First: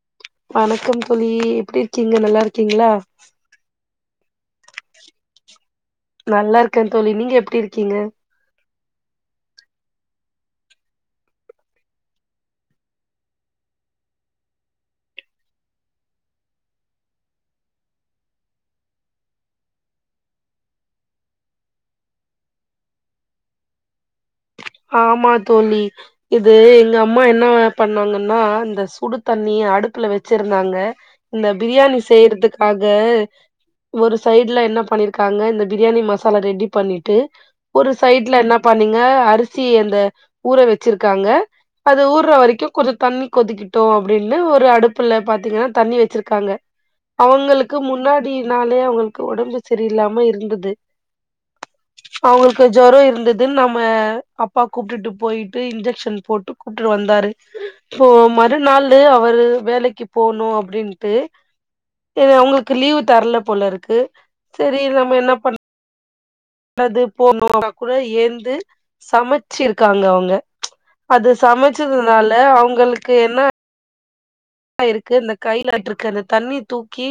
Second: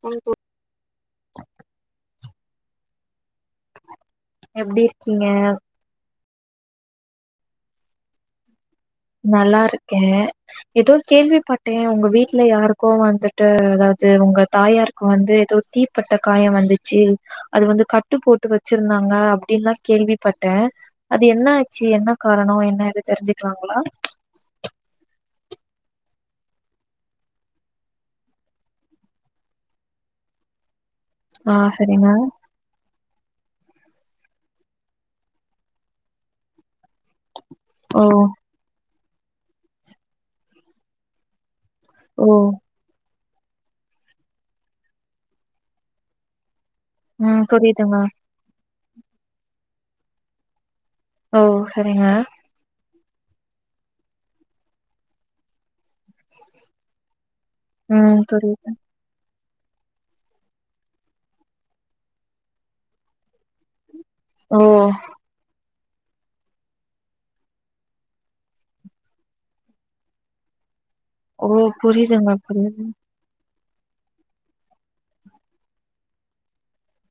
கோயமுத்தூர் வணக்கம் தோழி எப்டி இருக்கீங்க நல்லா இருக்கீங்களா எப்டி இருக்கீங்க நல்லா இருக்கே தோழி நீங்க எப்டி இருக்கீங்க நல்லா இருக்கே எதோ கேள்விப்பட்டே உங்க வீட்ல யாருக்கோ வந்துட்டு அதாவது உங்க தாயார் க்கு வந்து எதோ தீப்பட்ட காயோ வந்துச்சு அது வந்து கட்டு போட்டு வச்சிருந்தாங்க அப்டின்ல்லா கேள்விப்பட்டே அது என்ன ஆச்சு என்ன காரணோ என்ன ஏது தெரிஞ்சுக்கலாங்களா ஆமா தோழி இது எங்க அம்மா என்ன பண்ணாங்கன்னா இந்த சுடு தண்ணி அடுப்புல வெச்சிருந்தாங்க இந்த ஆ பிரியாணி சரிங்க செய்றதுக் காக ஒரு சைட்ல என்ன பண்ணிருக்காங்க இந்த பிரியாணி மசாலா ரெடி பண்ணிட் டு ஒரு ஓ சைட்ல என்ன பண்ணீங்க அரிசி அந்த ஊற வெச்சிருக்காங்க அது ஓ ஊர்ற வரைக்கு கொஞ்ச தண்ணி கொதிக்கட்டு அப்டின்னு ஒரு அடுப்புல பாத்தீங்கனா தண்ணி வச்சிருக்காங்க ம் அவங்களுக்கு புரியுதுங்க முன்னாடி நாளே அவுங்களுக்கு ஓடம்பு சரியில்லாம இருந்தது ஓ செரிங்க இப்ப ஜொரோ இருந்ததுன் நம்ம அப்பா கூப்ட்டுட்டு போய்ட்டு இன்ஜெக்ஷன் போட்டு கூப்ட்டுட்டு வந்தாரு இப்போ ம் புரியுது மறுநாள் லே அவரு வேலைக்கு போனு அப்டின்ட்டு அவங்களுக்கு லீவு தரல போல இருக்கு ஓ செரி நம்ம என்ன பண் னது போனா கூட ஏந்து சமச்சிருக்காங்க அவுங்க அது ஓ சமச்சதுனால புரியுதுங்க புரியுது அவுங்களுக்கு என்ன இருக்கு இந்த கையில பட்டுருக்கு அந்த தண்ணி தூக்கி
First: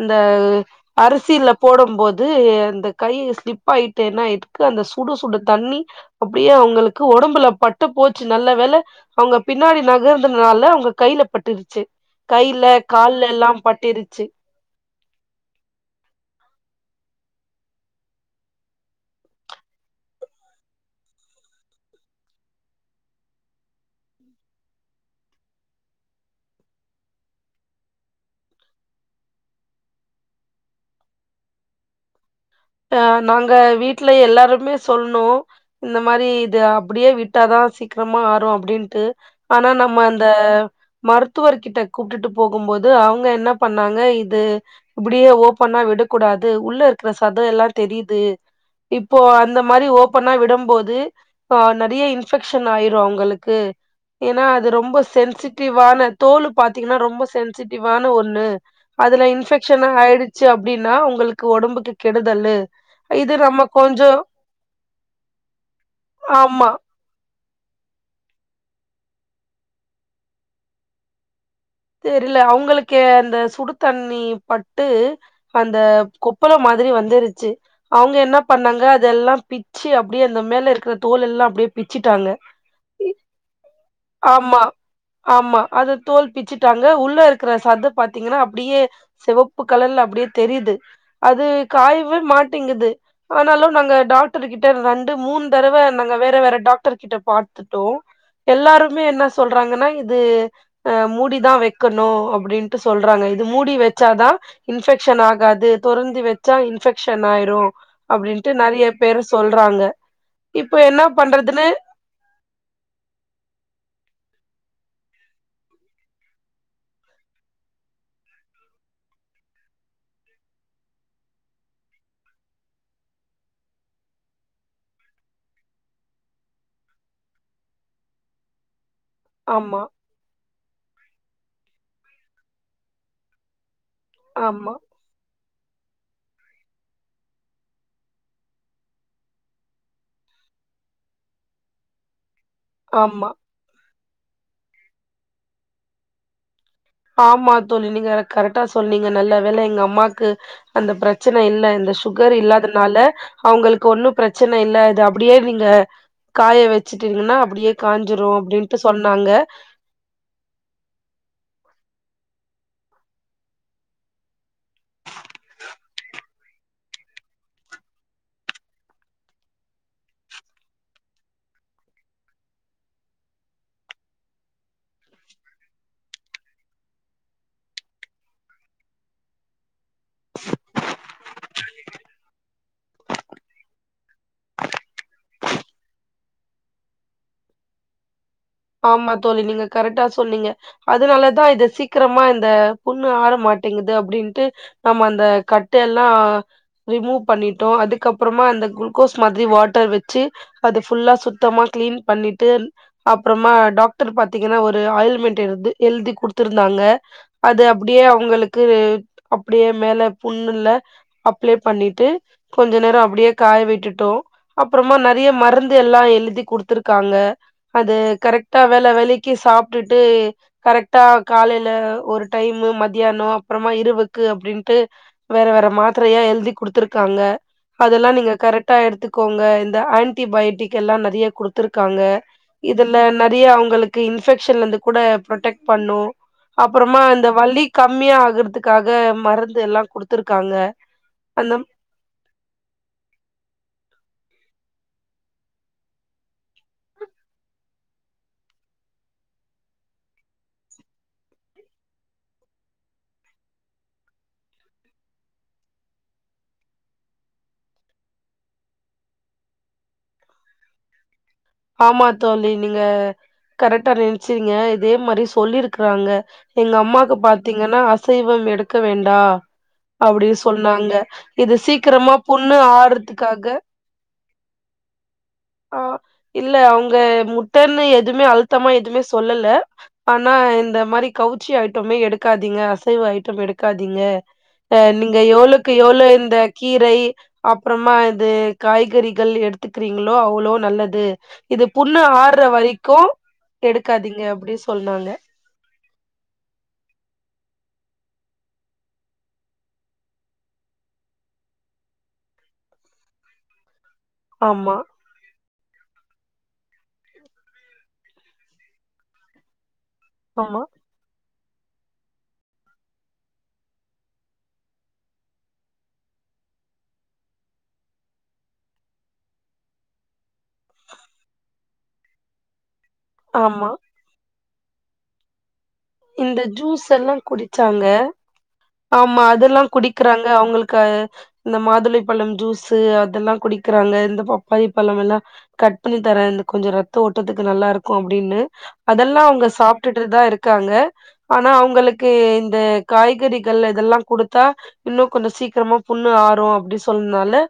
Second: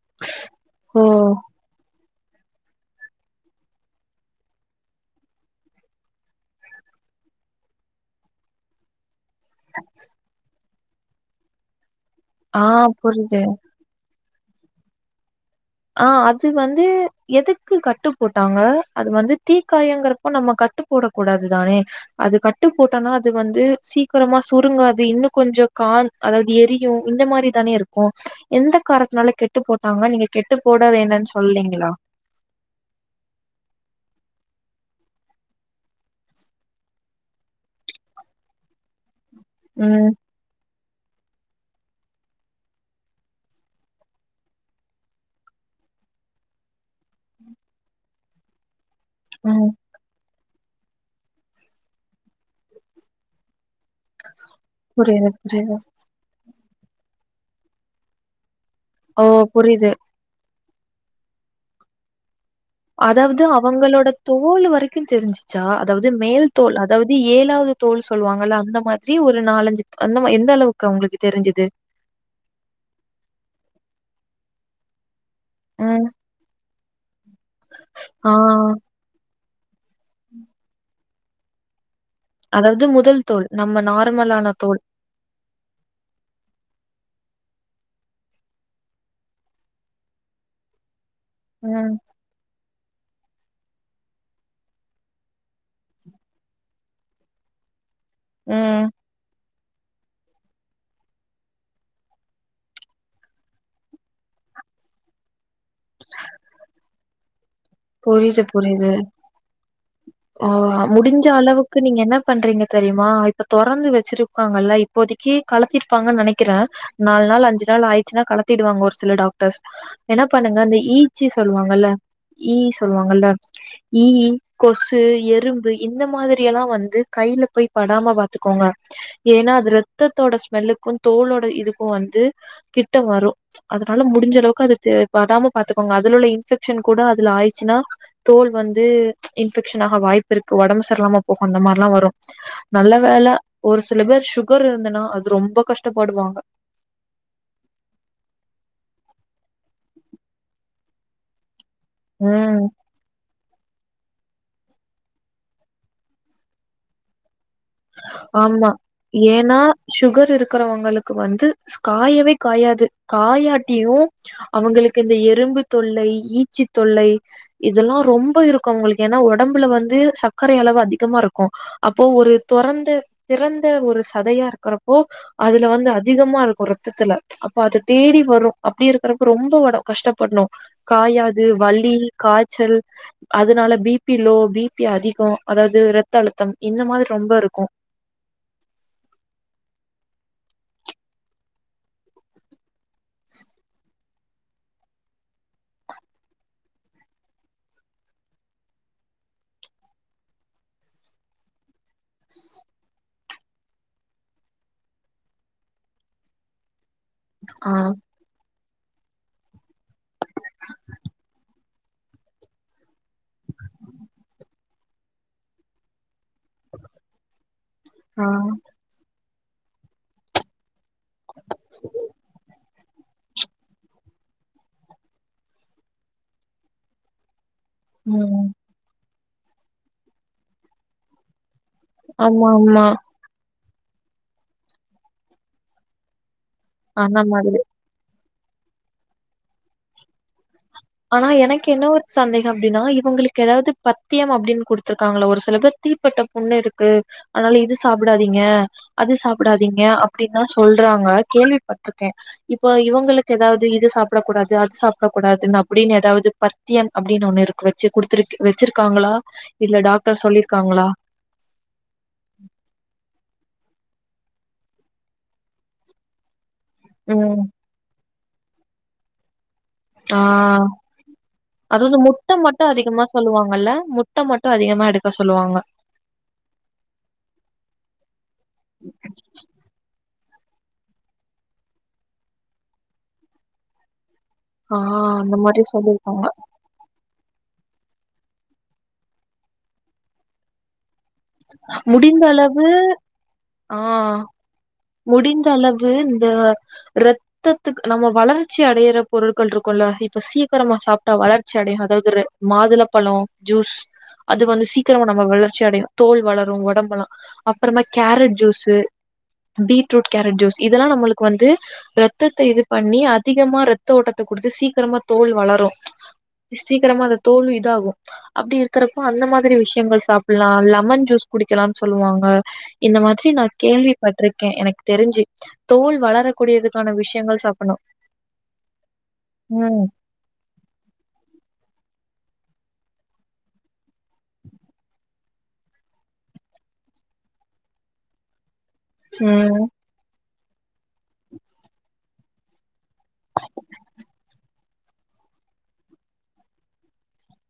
இந்த ஓ அரிசில போடம் போது அந்த கை ஸ்லிப் ஆயிட்டு என்னாயிர்க்கு அந்த சுடு சுடு தண்ணி அப்டியே அவுங்களுக்கு ஒடம்புல பட்டு போச்சி நல்ல வேல அவுங்க பின்னாடி நகர்ந்தனால அவுங்க கையில பட்டுருச்சி ஆ கைல புரியுது கால்ல எல்லா பட் டிரிச்சி ஆ அது வந்து எதுக்கு கட்டு போட்டாங்க அது வந்து தீக்காயங்கறப்போ நம்ம கட்டு போட கூடாது தானே அது கட்டு போட்டனா அது வந்து சீக்கிரமா சுருங்காது இன்னு கொஞ்சோ கா அதாவது எரியு இந்த மாரி தானே இருக்கு எந்த காரத்னால கெட்டு போட்டாங்க நீங்க கெட்டு போட வேணான் சொல்லீங்களா அ நாங்க வீட்ல எல்லாருமே சொன்னோ இந்த மாரி இது அப்டியே விட் டாதா சீக்ரமா ஆறு அப்டின்ட்டு ஆனா நம்ம ம், அந்த மருத்துவர் கிட்ட கூப்ட்டுட்டு போகும் போது அவுங்க என்ன பண்ணாங்க இது இப்டியே ஓபனா விடக்கூடாது உள்ள இருக்கற சத எல்லா தெரியிது இப்போ அந்த ம். மாரி ஓப் பன்னா விடம்போது அ நெறைய இன்ஃபெக்க்ஷன் ஆயிரு அவுங்களுக்கு ஏனா அது ரொம்ப புரியுது, புரியுது. சென்சிட்டிவான தோலு பாத்தீங்கனா ரொம்ப சென்சிட்டிவான ஒண்ணு ஓ! அதுல இன்ஃபெக்க்ஷனு புரியுது. ஆயிடுச்சி அப்டின்னா உங்களுக்கு ஒடம்புக்கு கெடுதல்லு அதாவது அவங்களோட தோலு வரைக்கு தெரிஞ்சிச்சா அதாவது மேல் ஆமா. தோல் அ தாவது ஏழாவது தோல் சொல்வாங்கல்ல அந்த மாதிரி ஒரு நாலஞ்சி அந்த மா எந்த அளவுக்கு அவுங்களுக்கு தெரிஞ்சது தெரில அவுங்களுக்கு அந்த சுடு தண்ணி பட்டு அந்த ம். கொப்பள மாதிரி வந்துருச்சி அவுங்க என்ன ஆ. பண்ணாங்க இதெல்லா பிச்சி அப்டியே அந்த மேல இருக்கிற தோல் எல்லா அப்டியே பிச்சிட்டாங்க அதாவது முதல் தோல் நம்ம நார்மலான ஆமா, தோல் ஆமா அது தோல் பிச்சி டாங்க உள்ள இருக்கற சத பாத்தீங்கனா அப்டியே செவப்பு கலர்ல அப்டியே தெரியுது அது ம். காய்வே மாட்டிங்கிது ஆனாலு நாங்க டாக்டர் கிட்ட ரெண்டு மூண் தடவ நாங்க வேற வேற டாக்டர் கிட்ட பாத் துட்டோ ம். எல்லாருமே என்ன சொல்றாங்கனா இது அ மூடி தா வெக்கணு அப்டின்ட்டு சொல்றாங்க இது மூடி வெச்சாதா இன்ஃபெக்க்ஷன் ஆகாது தொரந்து வெச்சா இன்ஃபெக்ஷன் ஆயிரு புரியுது, அப்டின்ட்டு நெறைய புரியுது. பேரு சொல்றாங்க ஆ இப்ப என்ன முடிஞ்ச பண்றதுன்னு அளவுக்கு நீங்க என்ன பண்றீங்க தெரியுமா இப்ப தொறந்து வச்சிருக்காங்கல்ல இப்போதைக்கி கலத்திருப்பாங்கன் நெனைக்கிற நாலு நாள் அஞ்சு நாள் ஆயிர்ச்னா கழத்திடுவாங்கோ ஒரு சில டாக்டர்ஸ் என்ன பண்ணுங்க அந்த ஈச்சி சொல்வாங்கல்ல ஈ சொல்வாங்கல்ல ஈ கொசு எறும்பு இந்த மாதிரியல்லா வந்து கைல போயி படாம பாத்துக்கோங்க ஏனா அது ஆமா ரத்தத்தோட ஸ்மெல்லுக்கு தோலோட இதுக்கு வந்து கிட்ட வரு அதனால முடிஞ்சளவுக்கு ஆமா அதுச்சே படாம பாத்துக்கோங்க அதுல உள்ள இன்ஃபெக்ஷன் கூட அதுல ஆயிச்சுன்னா தோல் வந்து இன்ஃபெக்ஷன் ஆக வாய்ப்பு இருக்கு ஒடம்பு சர்ல்லாம போகு அந்த மார்லா வரு நல்ல ஆமா வேல ஒரு சில பேர் சுகர் இருந்தன்னா அது ரொம்ப கஷ்டப்படுவாங்க ஆமா தோழி நீங்க கரெக்டா சொன்னிங்க நல்ல வேல எங்கம்மாக்கு அந்த பிரச்சன இல்ல இந்த சுகர் ம் இல்லாதனால அவுங்களுக்கு ஒன்னு பிரச்சன இல்ல இது அப்டியே நீங்க காய வச்சுட்டீங்கன்னா அப்டியே காஞ்சுரு ஆமா அப்டின்ட்டு சொன்னாங்க ஏன்னா சுகர் இருக்றவங்களுக்கு வந்து காயவே காயாது காயாட்டியு அவுங்களுக்கு இந்த எறும்பு தொல்லை ஈச்சி தொல்லை இதெல்லா ரொம்ப இருக்கு அவுங்களுக்கு ஏனா ஒடம்புல வந்து சர்க்கரை அளவு அதிகமாருக்கு அப்போ ஒரு தொறந்த திறந்த ஒரு சதயா இருக்றப்போ அதுல வந்து அதிகமாருக்கு ரத்தத்துல அப்ப அது தேடி வரு அப்டி இருக்றப்ப ரொம்ப ஒட கஷ்டப்பட்ணு காயாது வலி காய்ச்சல் அதனால பிபி லோ பிபி அதிகோ அதாது ரத்த அழுத்தம் இந்த மாரி ரொம்பருக்கு ஆமா தோழி நீங்க கரெக்டா சொன்னீங்க அதுனாலதா இத சீக்கிரமா இந்த புண்ணு ஆற மாட்டேங்கிது அப்டின்ட்டு நம்ம அந்த கட்டெல்லா ரிமூவ் பண்ணிட்டோ அதுக்கப்றமா இந்த குளுகோஸ் மாதிரி வாட்டர் வச்சு அது ஃபுல்லா சுத்தமா க்ளீன் பண்ணிட்டு அப்றமா டாக்டர் பாத்தீங்கன்னா ஒரு ஆயில்மென்ட் எழ்து எழ்தி குடுத்திருந்தாங்க அது ஆ அப்டியே அவுங்களுக்கு அப்டியே மேல புண்ணுல்ல அப்ளை பண்ணிட்டு கொஞ்சோ நேரோ அப்டியே காய விட்டுட்டோ அப்றமா நறைய மருந்து எல்லா எழுதி குடுத்துருக்காங்க அது ஆ கரெக்டா வேள வேளைக்கு சாப்ட்டுட்டு கரெக் ட்டா காலைல ஒரு டைமு மதியானோ அப்றமா இரவுக்கு அப்டின்ட்டு வேற வேற மாத்ரையா எழுதி குடுத்துருக்காங்க அதெல்லா நீங்க ம் கரெக்டா எடுத்துக்கோங்க இந்த ஆன்டிபயோட்டிக் எல்லா நறைய குடுத்துருக்காங்க ஆமா ஆமா இதுல நறைய அவுங்களுக்கு இன்ஃபெக்ஷன்லந்து கூட ப்ரொடெக்ட் பண்ணு அப்றமா அந்த இந்த மாதிரி வலி கம்மியாகுறதுக்காக மருந்து எல்லா குடுத்துருக்காங்க ஆனா அந்த எனக்கு என்ன ஒரு சந்தேகம் அப்டின்னா இவுங்களுக்கு எதாவ்து பத்தியம் அப்டின்னு குடுத்துருக்காங்களா ஒரு சில பேர் தீப்பட்ட புண்ணுருக்கு அதுனால இது சாப்டாதீங்க அது சாப்டாதீங்க அப்டின்னா சொல்றாங்க கேள்விப்பட்ருக்கே இப்ப இவங்களுக்கு எதாவ்து இது சாப்டக் கூடாது அது சாப்டக் கூடாதுன்னா அப்டின் எதாவ்து பத்தியம் அப்டின்னு ஒண்ணு இருக்கு வச்சு குடுத்துரு வச்சிருக்காங்ளா இல்ல டாக்டர் சொல்லிருக்காங்ளா ஆமா தோழி நீங்க கரெக்டா நென்ச்சீங்க இதே மாரி சொல்லிருக்கறாங்க எங்கம்மாக்கு ம் பாத்தீங்கன்னா அசைவம் எடுக்க வேண்டா ஆ அப்டின் சொன்னாங்க இது அது வந்து சீக்ரமா முட்ட புண்ணு மட்டு அதிகமா ஆறதுக்காக சொல்லுவாங்கல்ல முட்ட மட்டு அதிகமா எடுக்க சொல்லுவாங்க ஆ இல்ல அவுங்க முட்டன்னு எதுமே அழுத்தமா எதுமே சொல்லல ஆனா இந்த மாரி கவுச்சி ஐட்டமே எடுக்காதீங்க அசைவ ஐட்டம் எடுக்காதீங்க ஆ அ நீங்க அந்த மாரி எவ்ளோக்கு எவ்ளோ சொல்லிருக்காங்க இந்த கீரை அப்புறமா இது காய்கறிகள் எடுத்துக்குறீங்களோ அவ்ளோ நல்லது இது புண்ணு முடிந்த ஆற்ற அளவு வரிக்கு ஆ எடுக்காதீங்க அப்டி சொன்னாங்க து இந்த ரத் தத்துக் நம்ம வளர்ச்சி அடையற பொருட்கள் இருக்குல இப்ப சீக்கிரமா சாப்ட்டா வளர்ச்சி அடைவாங்கங்குற மாதுளப்பழோ ஜூஸ் அது வந்து ஆமா சீக்கிரமா நம்ம வளர்ச்சி அடையு தோள் வளரு ஒடம்பெலா அப்புறமா carrot juice beetroot carrot juice ஆமா இதெல்லா நம்மளுக்கு வந்து ரத்தத்த இது பண்ணி அதிகமா ரத்த ஓட்டத்த குடுத்து சீக்கிரமா தோல் வளரு சீக்கிரமா அது தோலு இதாகு அப்டி இருக்கிறப்போ அந்த மாதிரி விஷயங்கள் சாப்பிட்லா எல்லா லெமன் ஜூஸ் குடிக்கலானு சொல்லுவாங்க இந்த மாதிரி நா ஆமா கேள்விப்பட்ருக்கே எனக்கு தெரிஞ்சு தோல் இந்த ஜூஸ் வளரக்கூடியதுக்கான எல்லா விஷயங்கள் சாப்பிட்ணு குடிச்சாங்க ஆமா அதெல்லா ம் குடிக் குறாங்க அவங்களுக்கு இந்த மாதுளைப்பழ ஜூஸு அதெல்லா குடிக்கிறாங்க இந்த பப்பாளி பழமெல்லா கட் பண்ணி தரே இந்த கொஞ்ச ரத்த ஓட்டதுக்கு நல்லா இருக்கு அப்டின்னு அதெல்லா அவங்க ம் சாப்ட்டுட்டுதா இருக்காங்க ஆனா அவங்களுக்கு இந்த காய்கறிகள் இதெல்லா கொடுத்தா இன்னு கொஞ்சொ சீக்கிரமா புண்ணு ஆறு அப்டி சொன்னனால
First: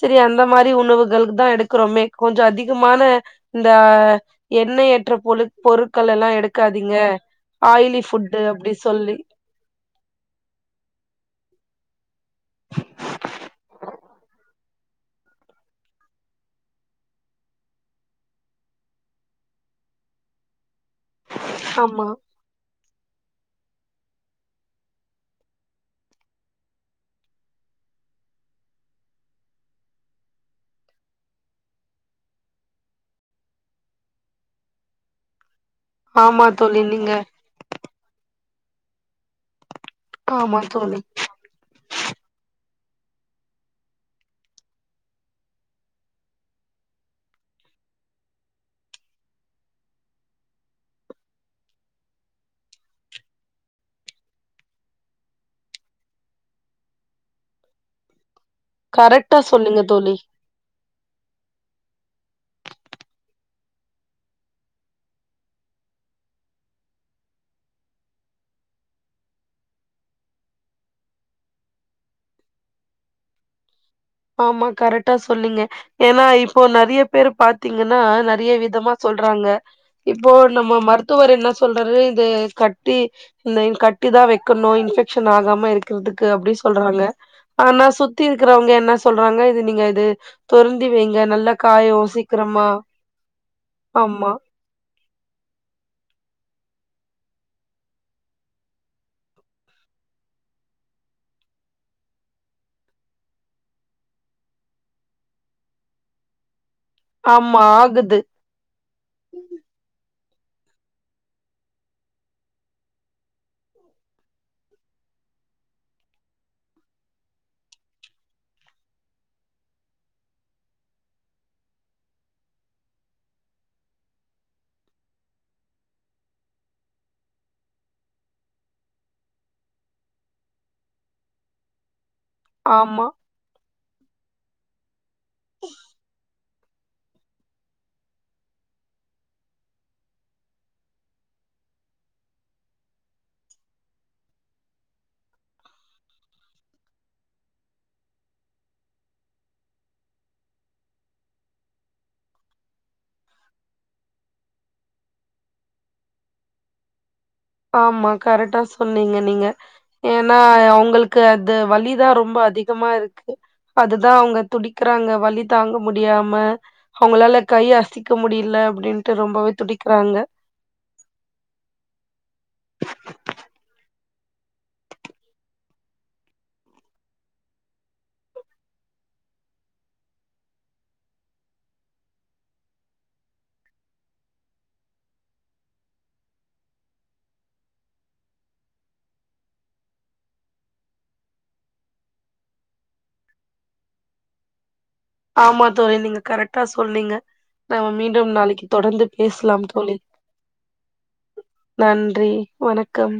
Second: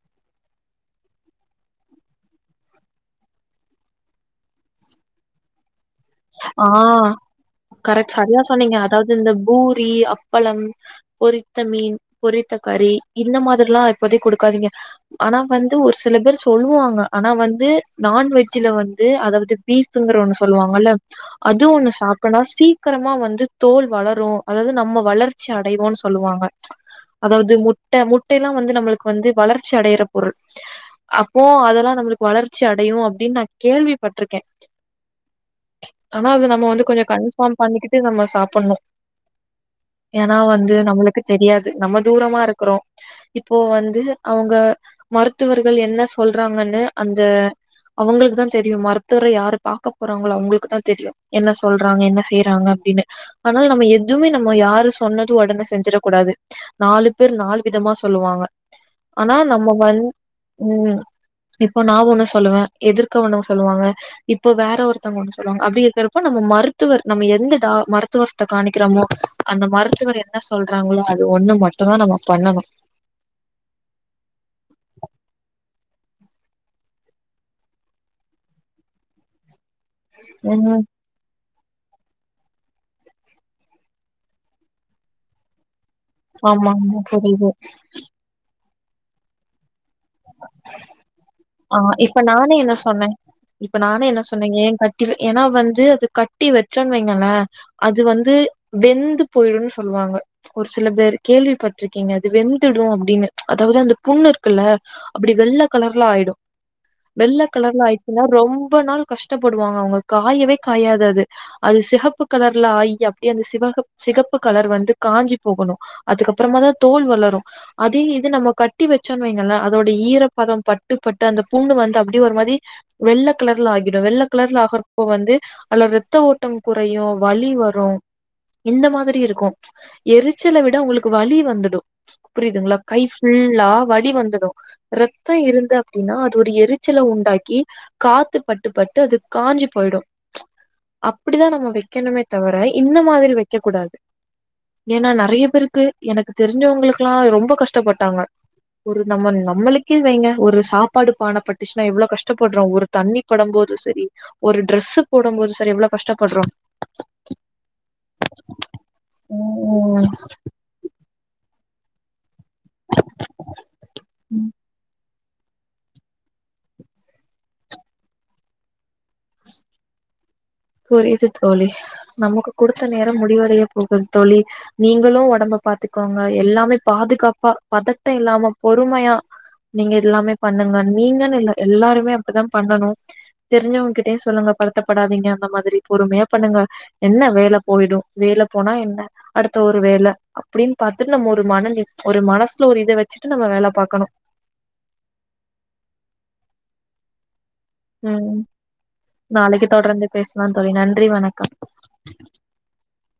சரி அந்த மாரி உணவுகளுக்கு தா எடுக்கறோமே கொஞ்ச அதிகமான இந்த எண்ணெய் அற்ற பொழு பொருட்கள் எல்லா ஆ எடுக்காதீங்க ஆயிலி கரெக்ட் ஃபுட்டு சரியா அப்டி சொன்னீங்க சொல்லி அதாவ்து இந்த பூரி அப்பளம் பொரித்த மீன் பொரித்தக்கறி இந்த மாதிரில்லா இப்போதைக்கு கொடுக்காதீங்க ஆனா வந்து ஒரு சில பேர் சொல்லுவாங்க ஆனா வந்து நான்வெஜ்ஜுல வந்து அதாவது பீஃபுங்கிற ஒண்ணு சொல்லுவாங்கல்ல அது ஒண்ணு ஆமா சாப்டனா சீக்கிரமா வந்து தோல் வளரு அதாவது நம்ம வளர்ச்சி அடைவோன்னு சொல்லுவாங்க அதாவது முட்ட முட்டைஎயல்லா வந்து நம்மளுக்கு வந்து வளர்ச்சி அடையற பொருள் அப்போ அதெல்லா நம்மளுக்கு வளர்ச்சி அடையு அப்டின்னு நா கேள்விப்பட்ருக்கே ஆனா அது ஆமா நம்ம தோழி வந்து கொஞ்ச நீங்க கன் ஃபார்ம் பண்ணிக்கிட்டு நம்ம சாப்புட்ணு ஏன்னா ஆமா வந்து தோழி நம்மளுக்கு தெரியாது நம்ம தூரமா இருக்குறோ இப்போ வந்து அவங்க மருத்துவர்கள் என்ன சொல்றாங்கன்னு அந்த அவங்களுக்கு தா தெரியுமக்ஷ மருத்துவர யாரு பாக்க போறாங்களோ அவங்களுக் குதா தெரியு என்ன சொல்றாங்க என்ன செய்யறாங்க அப்டின்னு ஆனால் நம்ம எதுவுமே நம்ம யாரு சொன்னது உடனே செஞ்சிடக் கூடாது நாலு பேர் நாலு விதமா சொல்லுவாங்க ஆனா கரெக்டா நம்ம சொன்னீங்க வந் தோழி ம் இப்ப நா ஒண்ணு சொல்லுவே எதிர்க்க ஒண்ணு சொல்லுவாங்க இப்ப வேற ஒருத்தங்க ஒண்ணு சொல்வாங்க அப்டி இருக்குறப்போ நம்ம மருத்துவர் நம்ம எந்த டா மருத்துவர்ட்ட காமிக்கிறோமோ அந்த மருத்துவர் என் ன சொல்றாங்களோ அது ஒண்ணு மட்டுதா நம்ம பண்ணணு ஆமா கரெக்டா சொன்னிங்க ஏன்னா இப்போ நறைய பேரு பாத்தீங்கன்னா நறைய விதமா சொல்றாங்க இப்போ நம்ம ம் மரு த்துவர் என்ன சொல்றாரு இத கட்டி இந்த கட்டி தா வைக்கணு இன்ஃபெக்ஷன் ஆகாம இருக் குறதுக்கு அப்டி சொல்றாங்க ஆமாங்க புரியுது ஆனா சுத்தி இருக்கறவங்க என்ன சொல்றாங்க இது நீங்க இது தொரறந்தி வைங்க நல்ல ஆ காயோ இப்ப நானே சீக்கிறமா ஆமா ஏ க ஏன்னா வந்து அது கட்டி வச்சோன்னு வைங்களே அது வந்து வெந்து போயிடுன்னு சொல்லுவாங்க ஒரு சில பேர் கேள்விப்பட்டிருக்கீங்க அது வெந்துடு அப்படின்னு அதாவது அந்த புண்ணு இருக்குல்ல அப்டி வெள்ள கலர்லா ஆயிடு வெள்ள ஆமா கலர்லா ஆகுது ஆயிச்சன்னா ரொம்ப நாள் கஷ்டப்படுவாங்க அவுங்க காயவே காயாது அது அது சிகப்பு கலர்ல ஆயி அப்படியே அந்த சிகப்பு கலர் வந்து காஞ்சி போகணு அதுக்கப்புறமா தா தோல் வளரு அதே இது நம்ம கட்டி வச்சோம்ணு வைங்கலே அதோட ஈரப்பதோ பட்டு பட்டு அந்த புண்ணு வந்து அப்படியே ஒரு மாரி வெள்ள கலர்ல ஆகிடு வெள்ளை கலர்ல ஆகறப்போ வந்து அதுல இரத்த ஓட்டோ குறையு வலி வரும் இந்த மாதிரி இருக்கு எரிச்சல விட உங்களுக்கு வலி வந்துடு புரியுதுங்களா கை ஆமா ஃபுல்லா வலி வந்துடு ரத்தம் இருந்த அப்படின்னா அ ஒரு எரிச்சல உண்டாக்கி காத்து பட்டு பட்டு அது காய்ஞ்சு போயிடு அப்படிதா நம்ம வெக்கணுமே தவிர இந்த மாதிரி வைக்க கூடாது ஏன்னா நைறைய பேருக்கு எனக்கு தெரிஞ்சவங்கக்கெல்லா ரொம்ப கஷ்டப்பட்டாங்க ஒரு லெமன்ல நம்மளுக்கே வைங்க ஒரு சாப்பாடு பானைப்பட்டுச்சுன்னா எவ்வளோ கஷ்டப்படுறோ ஒரு தண்ணி படும் போது சரி ஒரு டிரரெஸ்போடு போது சார் எவ்வளவு கஷ்டப்படுறோ ஆமா கரெக்டா சொன்னீங்க நீங்க ஏன்னா அவங்களுக்கு அது வலிதா ரொம்ப அதிகமா இருக்கு அதுதா அவுங்க துடிக்கிறாங்க வலி தாங்க முடியாம அவுங்களால கை அசக்க முடியல அப்படின்ட்டு ரொம்பவே துடிக்கிறாங்க புரியுது தோழி நமக்கு குடுத்த நேரோ முடிவடைய போது தோழி நீங்களு உடம்ப பாத்துக்கோங்க எல்லாமே பாதுகாப்பா பதட்டோ இல்லாம பொறுமையா நீங்க எல்லாமே பண்ணுங்க நீங்கனுல்ல எல்லாருமே அப்படித்தா பண்ணனு தெரிஞ்சவங்ககிட்டயு சொல்லுங்க பதட்ட படாதீங்க அந்த மாதிரி பொறுமையா பண்ணுங்க என்ன வேல போயிடு வேல போன என்ன அடுத்த ஒரு வேலை அப்படின்னு பாத்துட்டு நம்ம ஒரு மன ஒரு மனசுல ஒரு இத வச்சுட்டு நம்ம வேல பாகக்கணு ஆமா தோழி நீங்க கரெக்டா சொன்னிங்க நாம மீண்டு ம் நாளைக்கு தொடர்ந்து பேசலாம் நாளைக்கு தோழி தொடர்ந்து பேசலா தோழி நன்றி வணக்கம் நன்றி வணக்கம்